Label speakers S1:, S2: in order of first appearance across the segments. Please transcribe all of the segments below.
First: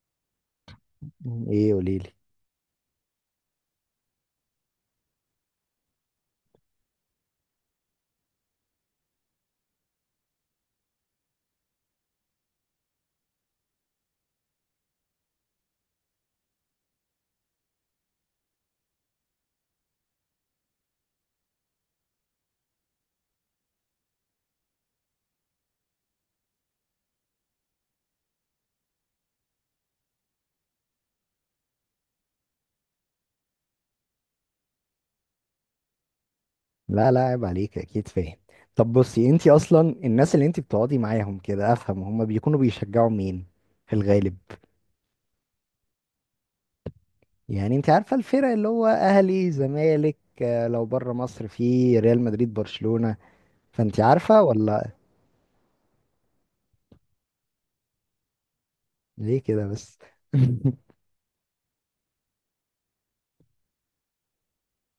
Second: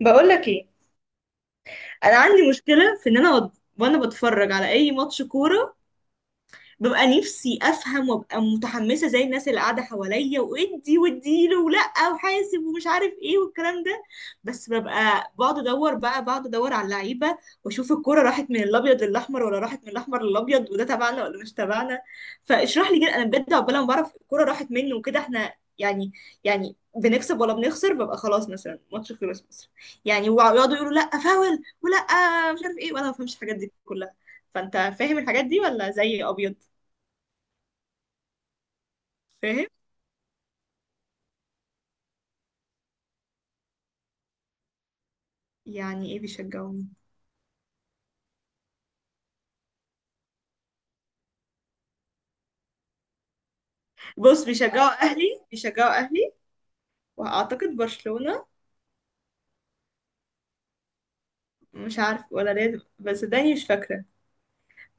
S1: بقول لك ايه.
S2: ايه قوليلي.
S1: انا عندي مشكله في ان انا وانا بتفرج على اي ماتش كوره، ببقى نفسي افهم وابقى متحمسه زي الناس اللي قاعده حواليا، وادي واديله ولا وحاسب ومش عارف ايه والكلام ده. بس ببقى بقعد ادور على اللعيبه، واشوف الكوره راحت من الابيض للاحمر ولا راحت من الاحمر للابيض، وده تبعنا ولا مش تبعنا. فاشرح لي كده انا بجد، عقبال ما بعرف الكوره راحت مني وكده، احنا يعني بنكسب ولا بنخسر، ببقى خلاص مثلا ماتش خلص مثلا، يعني ويقعدوا يقولوا لا فاول ولا مش عارف ايه، وانا ما بفهمش الحاجات دي كلها. فانت فاهم الحاجات دي ولا زي ابيض؟
S2: لا لا، عيب عليك، اكيد فاهم. طب بصي، انتي
S1: فاهم.
S2: اصلا الناس اللي انتي بتقعدي معاهم كده، افهم هما بيكونوا بيشجعوا مين في الغالب؟
S1: يعني ايه بيشجعوني؟
S2: يعني انتي عارفة الفرق اللي هو اهلي زمالك، آه، لو بره مصر في ريال مدريد برشلونة. فانتي عارفة
S1: بص،
S2: ولا؟
S1: بيشجعوا اهلي، بيشجعوا اهلي، واعتقد برشلونة.
S2: ليه كده بس؟
S1: مش عارف ولا ريال، بس داني مش فاكرة.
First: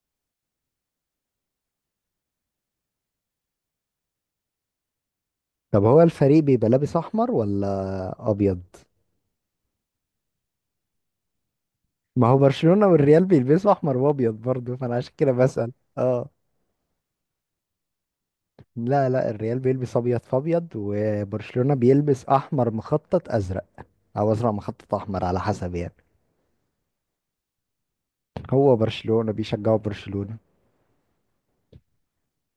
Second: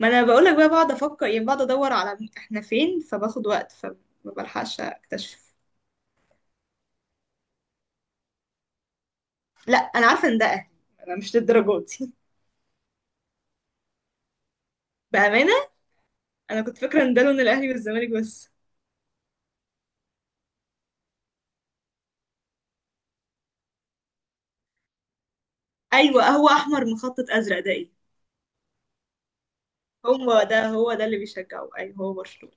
S1: ما انا بقولك، بقى بقعد افكر يعني، بقعد ادور على احنا فين، فباخد وقت فما بلحقش اكتشف.
S2: طب هو الفريق بيبقى لابس احمر ولا ابيض؟
S1: لا انا عارفة ان ده اهلي، انا مش للدرجة دي.
S2: ما هو برشلونة والريال بيلبسوا احمر وابيض برضه، فانا عشان كده
S1: بأمانة
S2: بسأل. اه.
S1: انا كنت فاكرة ان ده لون الاهلي والزمالك بس.
S2: لا لا، الريال بيلبس ابيض في ابيض، وبرشلونة بيلبس احمر مخطط ازرق، او ازرق مخطط احمر على حسب يعني.
S1: ايوه، هو احمر مخطط ازرق ده ايه؟
S2: هو برشلونة، بيشجعوا برشلونة.
S1: هو ده، هو ده اللي بيشجعه، ايوه هو برشلونة.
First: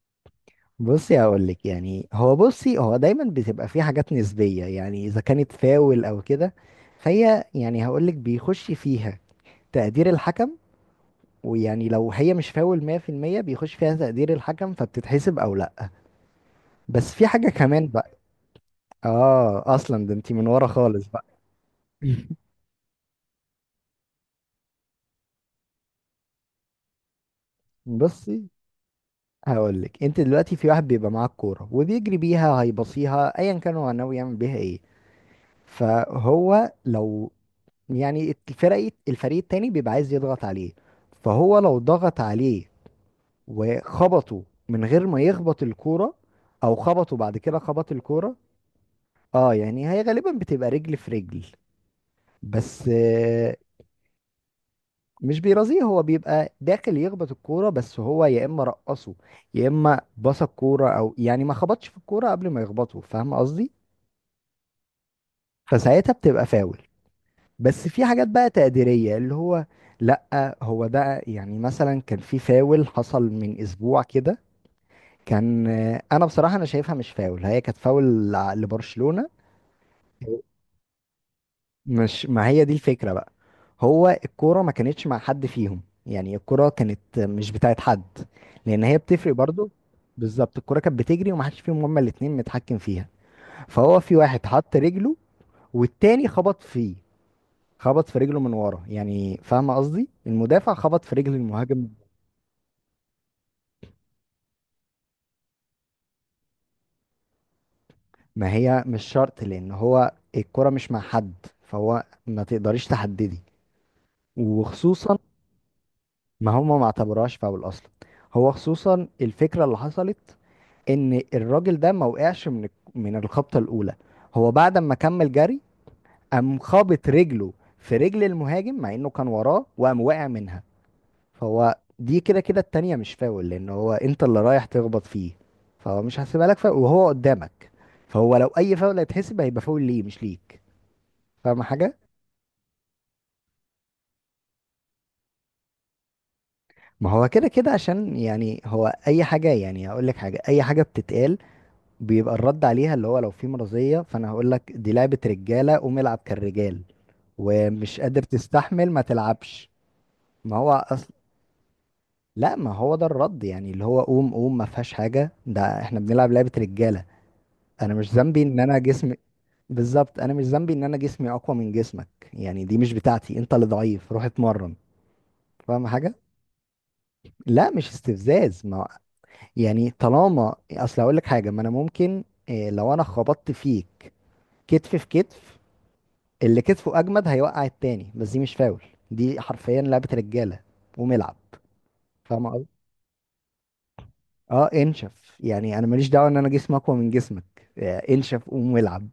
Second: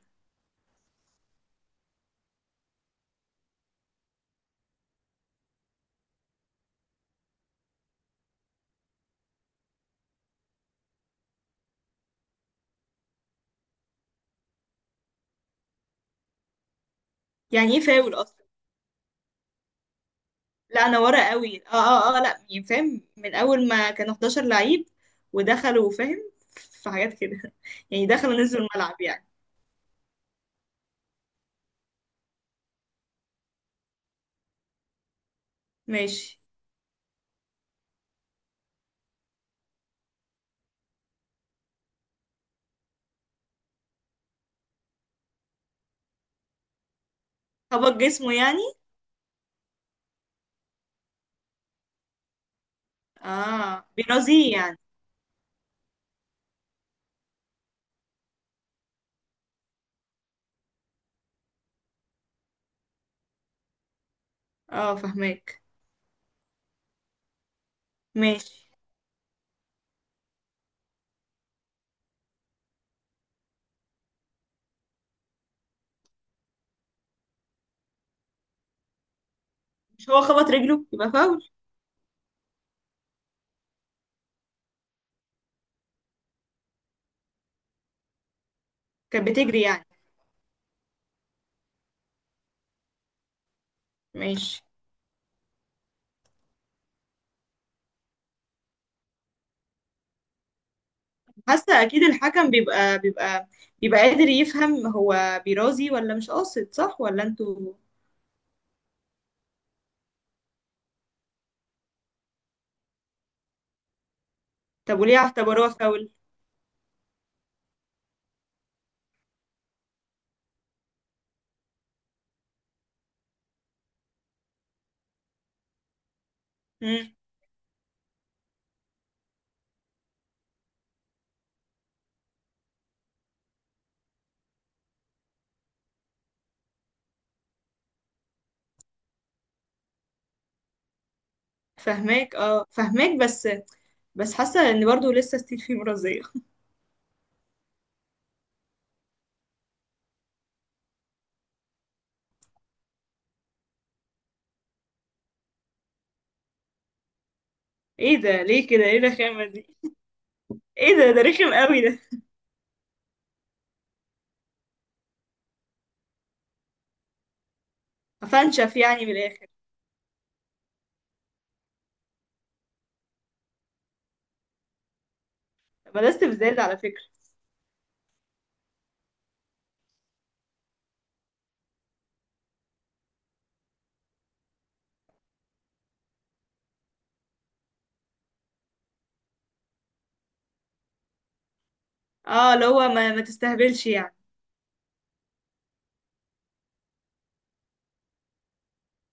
S2: بصي، هقول لك يعني، هو بصي، هو دايما بتبقى في حاجات نسبية، يعني اذا كانت فاول او كده، فهي يعني هقول لك بيخش فيها تقدير الحكم. ويعني لو هي مش فاول 100%، بيخش فيها تقدير الحكم فبتتحسب او لا. بس في حاجة
S1: يعني ايه
S2: كمان
S1: فاول
S2: بقى.
S1: اصلا؟
S2: اه اصلا ده انت من ورا
S1: لا انا
S2: خالص بقى.
S1: ورا قوي، اه اه اه، لا يعني فاهم من اول ما كانوا 11 لعيب ودخلوا، فاهم، في حاجات كده يعني
S2: بصي
S1: دخلوا نزلوا الملعب يعني.
S2: هقول لك، انت دلوقتي في واحد بيبقى معاه الكوره وبيجري بيها، هيبصيها ايا كان هو ناوي يعمل بيها ايه.
S1: ماشي.
S2: فهو لو يعني الفريق التاني بيبقى عايز يضغط عليه، فهو لو ضغط عليه وخبطه من غير ما يخبط الكوره، او خبطه بعد كده خبط
S1: خبط جسمه
S2: الكوره.
S1: يعني؟
S2: اه، يعني هي غالبا بتبقى رجل في رجل بس.
S1: اه بيرازيه يعني؟
S2: مش بيرازيه، هو بيبقى داخل يخبط الكورة، بس هو يا إما رقصه، يا إما بص الكورة، أو يعني ما خبطش في الكورة قبل ما يخبطه. فاهم قصدي؟
S1: اه، فهماك.
S2: فساعتها بتبقى فاول. بس في حاجات بقى
S1: ماشي.
S2: تقديرية اللي هو. لأ هو ده، يعني مثلا كان في فاول حصل من أسبوع كده، كان آه، أنا بصراحة أنا شايفها مش فاول، هي كانت فاول لبرشلونة.
S1: مش هو خبط رجله يبقى فاول؟
S2: مش، ما هي دي الفكرة بقى. هو الكورة ما كانتش مع حد فيهم، يعني الكورة كانت مش بتاعت حد، لأن هي
S1: كانت
S2: بتفرق
S1: بتجري
S2: برضو.
S1: يعني؟
S2: بالظبط، الكورة كانت بتجري ومحدش فيهم هما الاتنين متحكم فيها. فهو في واحد
S1: ماشي.
S2: حط رجله، والتاني خبط فيه، خبط في رجله من ورا، يعني فاهم قصدي، المدافع خبط في رجل
S1: حاسه
S2: المهاجم.
S1: اكيد الحكم بيبقى بيبقى قادر يفهم هو بيرازي ولا مش قاصد، صح ولا انتوا؟
S2: ما هي مش شرط، لأن هو الكورة مش مع حد، فهو ما تقدريش تحددي.
S1: طب وليه
S2: وخصوصا،
S1: اعتبروها فاول؟
S2: ما هما ما اعتبروهاش فاول أصلا. هو خصوصا الفكرة اللي حصلت ان الراجل ده ما وقعش من الخبطه الاولى، هو بعد ما كمل جري قام خابط
S1: امم.
S2: رجله في رجل المهاجم، مع انه كان وراه وقام واقع منها. فهو دي كده كده التانية مش فاول، لان هو انت اللي رايح تخبط فيه، فهو مش هحسبها لك فاول وهو قدامك. فهو لو اي فاول هيتحسب هيبقى فاول ليه مش ليك. فاهم حاجه؟
S1: فهماك، اه فهماك، بس بس حاسة ان برضو لسه ستيل في مرضية.
S2: ما هو كده كده، عشان يعني هو اي حاجه، يعني هقول لك حاجه، اي حاجه بتتقال بيبقى الرد عليها اللي هو لو في مرضية، فانا هقول لك دي لعبة رجالة قوم العب كالرجال، ومش
S1: ايه
S2: قادر
S1: ده؟ ليه كده؟
S2: تستحمل
S1: ايه
S2: ما
S1: الرخامة دي؟
S2: تلعبش. ما هو
S1: ايه ده،
S2: أصل.
S1: ده رخم قوي ده.
S2: لا، ما هو ده الرد، يعني اللي هو قوم قوم، ما فيهاش حاجة، ده احنا بنلعب لعبة رجالة. انا مش ذنبي ان
S1: هفنشف
S2: انا
S1: يعني من
S2: جسمي.
S1: الاخر.
S2: بالظبط، انا مش ذنبي ان انا جسمي اقوى من جسمك، يعني دي مش بتاعتي، انت اللي ضعيف روح اتمرن. فاهم حاجة؟
S1: بلاست بزيادة على فكرة.
S2: لا مش استفزاز ما. يعني طالما اصل هقول لك حاجة، ما انا ممكن إيه، لو انا خبطت فيك كتف في كتف، اللي كتفه اجمد هيوقع التاني، بس دي مش فاول، دي حرفيا لعبة رجالة، قوم العب. فاهم
S1: اه، اللي
S2: قصدي؟
S1: هو ما تستهبلش يعني.
S2: اه، انشف يعني، انا ماليش دعوة ان انا جسمي اقوى من جسمك، آه، انشف قوم العب.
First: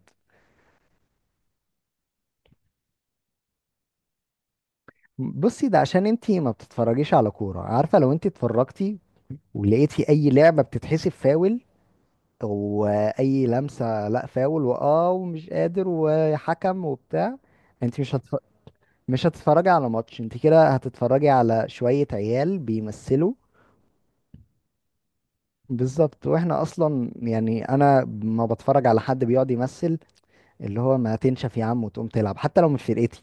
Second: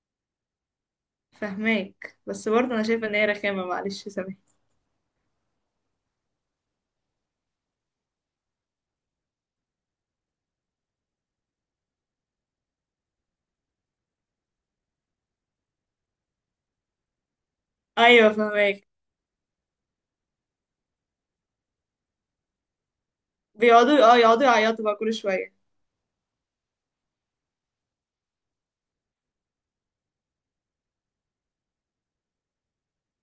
S1: فهماك، بس برضو انا شايفة ان هي رخامة، معلش سامحني.
S2: بصي، ده عشان انتي ما بتتفرجيش على كورة، عارفة لو انتي اتفرجتي ولقيتي اي لعبة بتتحسب فاول، واي لمسة لا فاول، واه ومش قادر، وحكم وبتاع، انتي
S1: ايوه فهماك.
S2: مش هتتفرجي على ماتش، انتي كده هتتفرجي على شوية عيال بيمثلوا.
S1: بيقعدوا، اه، يقعدوا يعيطوا بقى كل شوية.
S2: بالظبط، واحنا اصلا يعني انا ما بتفرج على حد بيقعد يمثل، اللي هو ما تنشف يا عم وتقوم تلعب حتى لو مش فرقتي.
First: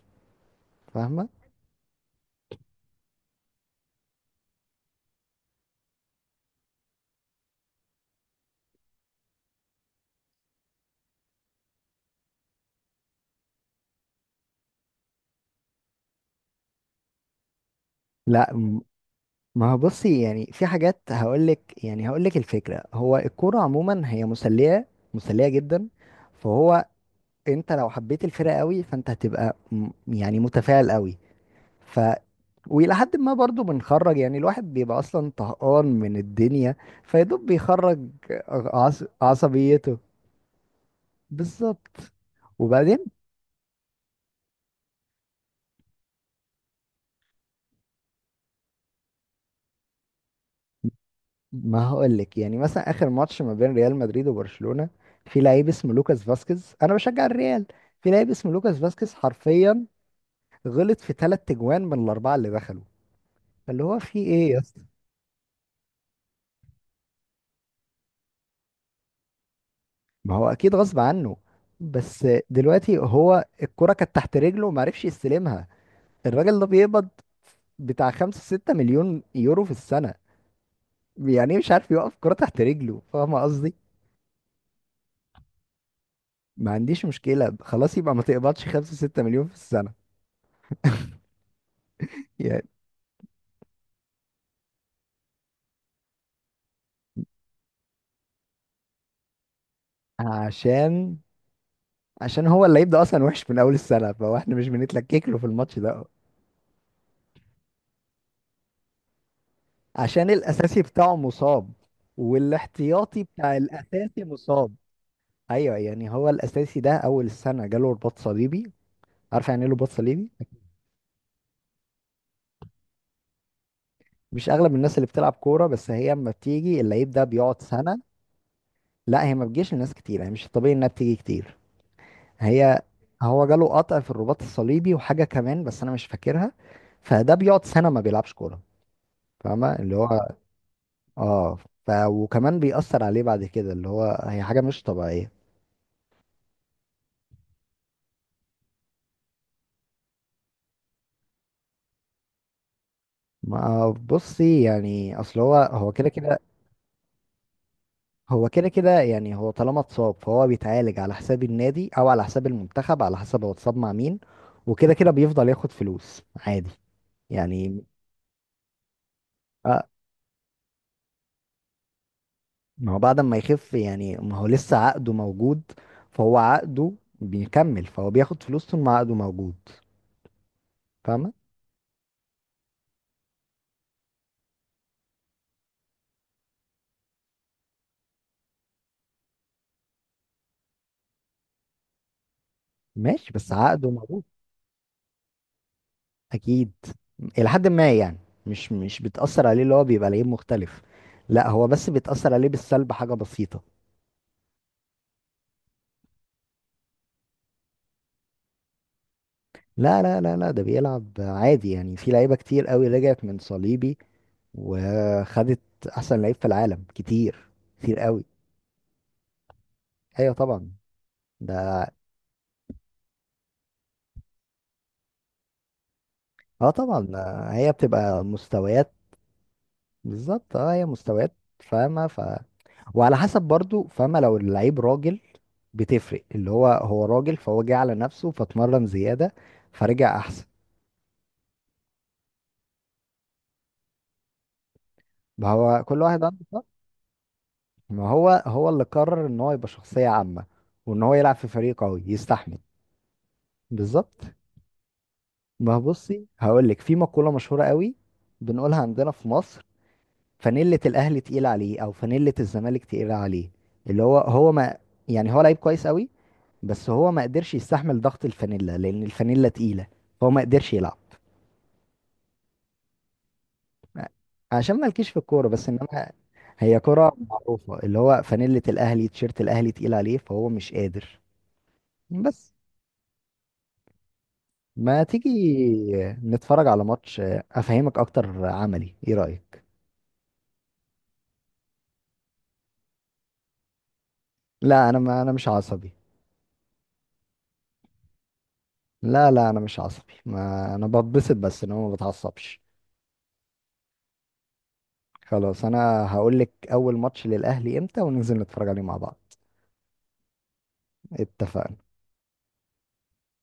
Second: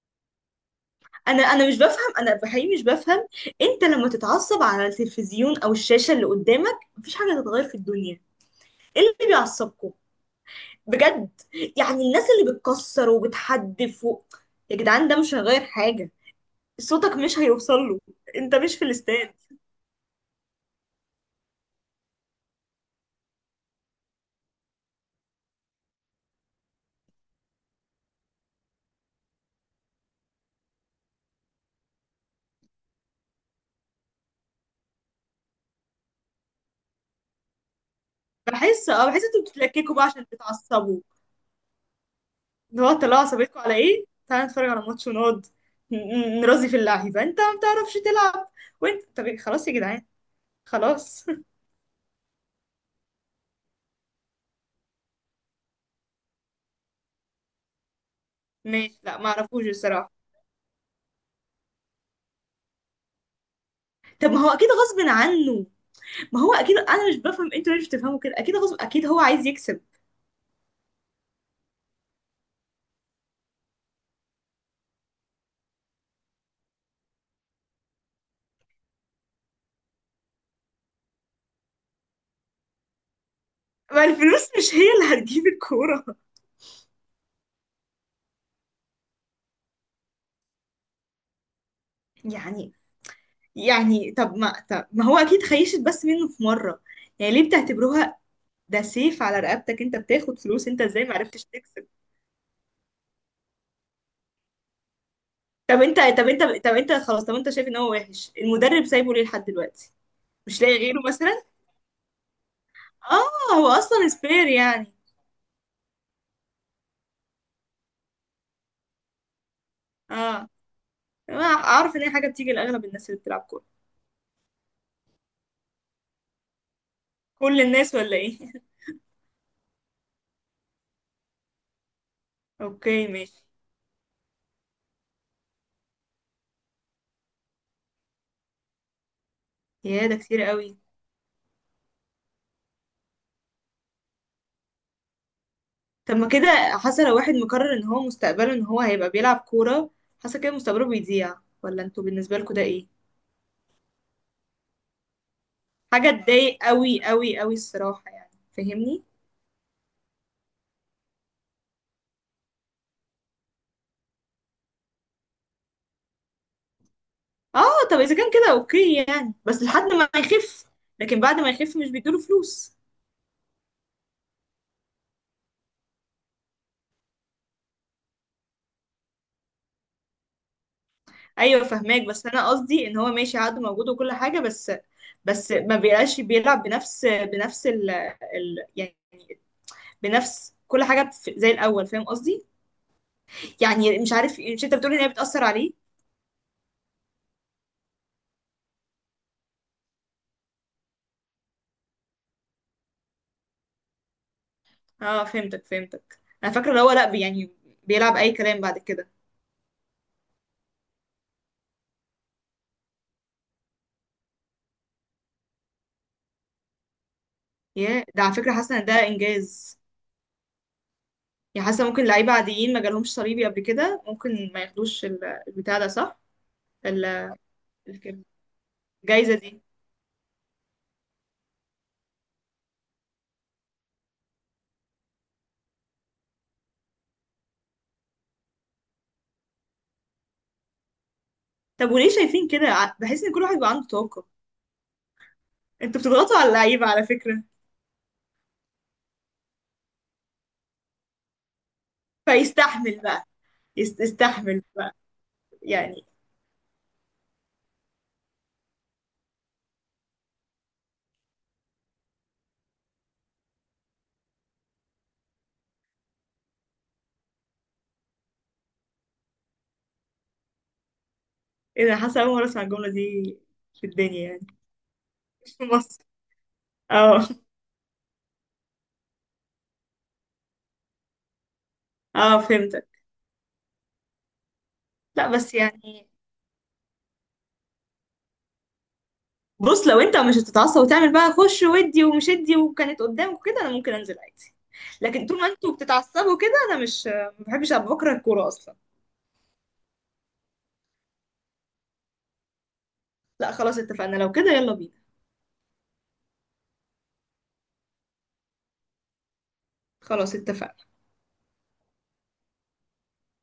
S2: فاهمه؟
S1: انا مش بفهم، انا بحقيقي مش بفهم. انت لما تتعصب على التلفزيون او الشاشة اللي قدامك، مفيش حاجة تتغير في الدنيا. ايه اللي بيعصبكم بجد؟ يعني الناس اللي بتكسر وبتحدف و... يا جدعان ده مش هيغير حاجة، صوتك مش هيوصل له،
S2: لا
S1: انت مش
S2: م-
S1: في الاستاد.
S2: ما هو بصي، يعني في حاجات هقولك، يعني هقولك الفكره، هو الكوره عموما هي مسليه، مسليه جدا. فهو انت لو حبيت الفرقه قوي فانت يعني متفاعل قوي. ف والى حد ما برضو بنخرج، يعني الواحد بيبقى اصلا طهقان من الدنيا فيدوب بيخرج
S1: بحس، اه بحس انتوا بتتلككوا
S2: عصبيته.
S1: بقى عشان تتعصبوا.
S2: بالظبط.
S1: اللي هو
S2: وبعدين،
S1: طلعوا عصبيتكم على ايه، تعالى نتفرج على ماتش ونقعد نرازي في اللعيبة، انت ما بتعرفش تلعب. وانت طب إيه؟ خلاص يا جدعان، خلاص.
S2: ما هقولك يعني مثلا اخر ماتش ما بين ريال مدريد وبرشلونة، في لعيب اسمه لوكاس فاسكيز، انا بشجع الريال، في لعيب اسمه لوكاس
S1: ماشي،
S2: فاسكيز
S1: لا ما اعرفوش
S2: حرفيا
S1: الصراحة.
S2: غلط في ثلاث تجوان من الاربعه اللي دخلوا. فاللي هو في
S1: طب ما هو
S2: ايه يا
S1: اكيد
S2: اسطى.
S1: غصب عنه، ما هو اكيد، انا مش بفهم انتوا ليه مش بتفهموا كده، اكيد غصب، اكيد هو عايز يكسب.
S2: ما هو اكيد غصب عنه، بس دلوقتي هو الكرة كانت تحت رجله وما عرفش يستلمها. الراجل ده بيقبض بتاع 5 6 مليون يورو في السنة، يعني إيه مش عارف يوقف كرة تحت رجله؟ فاهم قصدي؟
S1: ما الفلوس مش هي اللي هتجيب الكورة.
S2: ما عنديش مشكلة، خلاص يبقى ما تقبضش 5 6 مليون في السنة يعني.
S1: يعني. يعني طب ما هو اكيد خيشت بس منه في مره، يعني ليه بتعتبروها ده سيف على رقبتك؟ انت بتاخد فلوس، انت ازاي ما
S2: عشان،
S1: عرفتش تكسب؟
S2: عشان هو اللي يبدأ أصلا وحش من أول السنة، فهو احنا مش بنتلكك له في الماتش
S1: طب انت،
S2: ده.
S1: طب انت خلاص، طب انت شايف ان هو وحش، المدرب سايبه ليه لحد دلوقتي؟
S2: عشان
S1: مش لاقي
S2: الأساسي
S1: غيره
S2: بتاعه
S1: مثلا؟
S2: مصاب،
S1: اه
S2: والاحتياطي بتاع
S1: هو اصلا
S2: الأساسي
S1: سبير
S2: مصاب.
S1: يعني.
S2: أيوه، يعني هو الأساسي ده أول السنة جاله رباط صليبي. عارف يعني ايه رباط صليبي؟
S1: اه، أنا اعرف ان هي حاجه بتيجي لاغلب الناس اللي بتلعب كوره.
S2: مش أغلب الناس اللي بتلعب كورة، بس هي أما بتيجي اللعيب ده
S1: كل
S2: بيقعد
S1: الناس
S2: سنة.
S1: ولا ايه؟
S2: لا هي ما بتجيش لناس كتير، يعني مش الطبيعي إنها بتيجي كتير. هي،
S1: اوكي ماشي.
S2: هو جاله قطع في الرباط الصليبي وحاجة كمان بس أنا مش فاكرها. فده بيقعد سنة ما بيلعبش كورة. فاهمة اللي
S1: يا ده
S2: هو،
S1: كتير قوي.
S2: اه، ف وكمان بيأثر عليه بعد كده، اللي هو هي حاجة مش طبيعية.
S1: طب ما كده حاسه لو واحد مقرر ان هو مستقبله ان هو هيبقى بيلعب كوره، حاسه كده مستقبله بيضيع، ولا انتوا بالنسبه لكم ده ايه؟
S2: ما بصي، يعني أصل هو، هو كده
S1: حاجة
S2: كده،
S1: تضايق قوي قوي قوي الصراحة يعني.
S2: هو كده كده
S1: فاهمني؟
S2: يعني، هو طالما اتصاب فهو بيتعالج على حساب النادي أو على حساب المنتخب، على حسب هو اتصاب مع مين. وكده كده بيفضل ياخد فلوس عادي
S1: اه،
S2: يعني.
S1: طب اذا كان كده اوكي يعني، بس لحد
S2: آه،
S1: ما يخف. لكن بعد ما يخف مش بيدوله فلوس؟
S2: ما هو بعد ما يخف يعني، ما هو لسه عقده موجود، فهو عقده بيكمل، فهو بياخد فلوس طول ما عقده موجود. فاهمة؟
S1: ايوه فهماك، بس انا قصدي ان هو ماشي عقده موجود وكل حاجة بس، بس ما بيبقاش بيلعب بنفس بنفس ال ال يعني، بنفس كل حاجة زي الأول، فاهم قصدي؟
S2: ماشي، بس عقده
S1: يعني مش
S2: موجود.
S1: عارف، مش انت بتقول ان هي بتأثر عليه؟
S2: أكيد، إلى حد ما يعني، مش بتأثر عليه اللي هو بيبقى لعيب مختلف، لا هو بس بيتأثر عليه بالسلب حاجة بسيطة.
S1: اه فهمتك، فهمتك، انا فاكرة اللي هو لا يعني بيلعب اي كلام بعد كده.
S2: لا لا لا لا، ده بيلعب عادي، يعني في لعيبة كتير قوي رجعت من صليبي وخدت أحسن لعيب في العالم كتير، كتير
S1: ياه، ده
S2: قوي.
S1: على فكرة حاسة ان ده انجاز.
S2: أيوة طبعا،
S1: يعني حاسه
S2: ده
S1: ممكن لعيبه عاديين ما جالهمش صليبي قبل كده ممكن ما ياخدوش البتاع ده صح؟
S2: اه طبعا،
S1: ال-
S2: ده هي
S1: الك-
S2: بتبقى مستويات.
S1: الجايزه دي.
S2: بالظبط، اه هي مستويات. فاهمة، ف وعلى حسب برضو، فاهمة لو اللعيب راجل بتفرق، اللي هو هو راجل فهو جه على نفسه فاتمرن زيادة فرجع أحسن.
S1: طب وليه شايفين كده بحس ان كل واحد بيبقى عنده طاقه،
S2: ما هو
S1: انتوا
S2: كل واحد
S1: بتضغطوا
S2: عنده
S1: على
S2: فرق.
S1: اللعيبه على فكره.
S2: ما هو هو اللي قرر إن هو يبقى شخصية عامة، وإن هو يلعب في فريق قوي يستحمل.
S1: فيستحمل بقى.
S2: بالظبط.
S1: يستحمل بقى
S2: ما هو
S1: يعني.
S2: بصي هقولك، في مقولة مشهورة قوي بنقولها عندنا في مصر: فانيلة الأهلي تقيلة عليه، أو فانيلة الزمالك تقيلة عليه. اللي هو هو، ما يعني هو لعيب كويس قوي، بس هو ما قدرش يستحمل ضغط الفانيلا لان الفانيلا تقيلة، فهو ما قدرش يلعب.
S1: ايه ده، حاسه اول مره اسمع الجمله دي في الدنيا يعني.
S2: عشان مالكيش في الكورة،
S1: مش في
S2: بس
S1: مصر؟
S2: انما هي كرة
S1: اه.
S2: معروفة، اللي هو فانيلة الاهلي، تيشيرت الاهلي تقيل عليه فهو مش قادر.
S1: اه
S2: بس
S1: فهمتك.
S2: ما
S1: لا
S2: تيجي
S1: بس يعني.
S2: نتفرج على ماتش افهمك اكتر عملي، ايه رأيك؟
S1: بص، لو انت مش هتتعصب وتعمل بقى خش ودي ومش ادي، وكانت قدامك كده، انا ممكن انزل عادي.
S2: لا انا، ما
S1: لكن
S2: انا
S1: طول ما
S2: مش
S1: انتوا
S2: عصبي.
S1: بتتعصبوا كده، انا مش، ما بحبش ابقى بكره الكوره اصلا.
S2: لا لا انا مش عصبي، ما انا بتبسط بس ان هو ما بتعصبش.
S1: لا خلاص اتفقنا، لو كده يلا بينا.
S2: خلاص، انا هقول لك اول ماتش للاهلي امتى وننزل نتفرج عليه مع بعض.
S1: خلاص اتفقنا.
S2: اتفقنا.